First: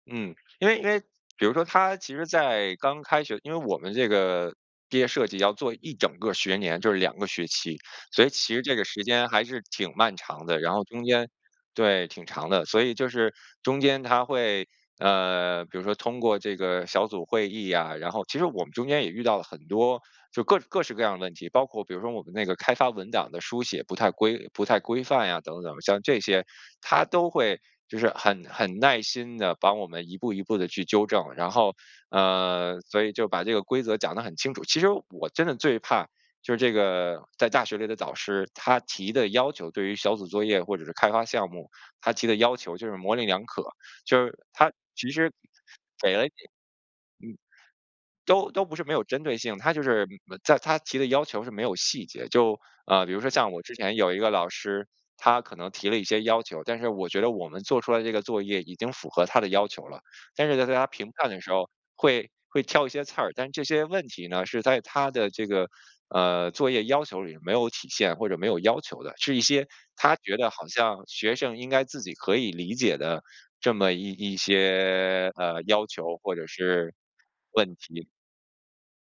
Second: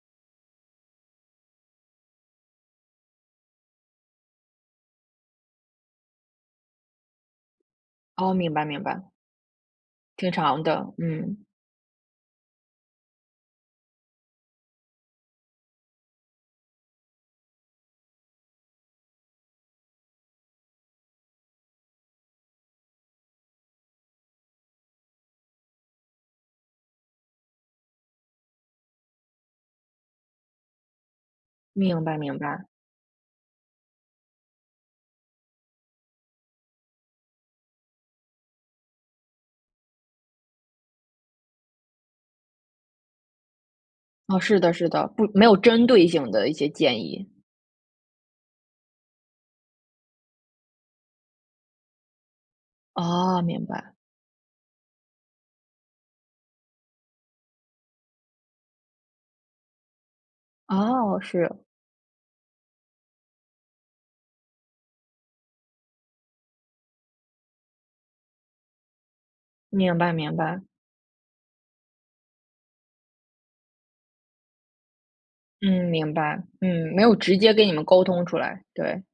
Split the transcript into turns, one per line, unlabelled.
嗯，因为因为比如说他其实在刚开学因为我们这个毕业设计要做一整个儿学年，就是2个学期。所以
哦，
其
明
实
白
这
明
个时
白。
间还是挺漫
挺
长的，
长
然后
的，
中间
嗯。
对，挺长的。所以就是中间他会呃，比如说通过这个小组会议啊，然后其实我们中间也遇到了很多就各各式各样的问题。包括比如说我们那个开发文档的书写不太规不太规范呀等等。像这些，他都会就是很很耐心地帮我们一步一步地去纠正，然后
明白明白。
呃，所以就是把这个规则讲得很清楚。其实我真的最怕就是这个在大学里的导师，他提的要求对于小组作业或者是开发项目，他提的要求就是模棱两可。就是
哦，是
他
的是的。
其
不
实
没有针对
给了你
性
嗯，
的一些建议。
都都不是没有针对性，他就是嗯，在他提的要求是没有细节，就呃，比如说
哦，
像我
明
之
白。
前有一个老师，他可能提了一些要求，但是我觉得我们做出来这个作业已经符合他的要求了。但是在在他评
哦，
判的
是。
时候会会挑一些刺儿，但这些问题呢是在他的这个，呃，作业要求里没有体现或者没有要求的。是一些
明白
他
明
觉得
白。
好像学生应该自己可以理解的这么一一些，呃，
嗯，
要
明
求或
白。
者
嗯，
是
没有直接跟你
问
们沟
题。
通出来，对。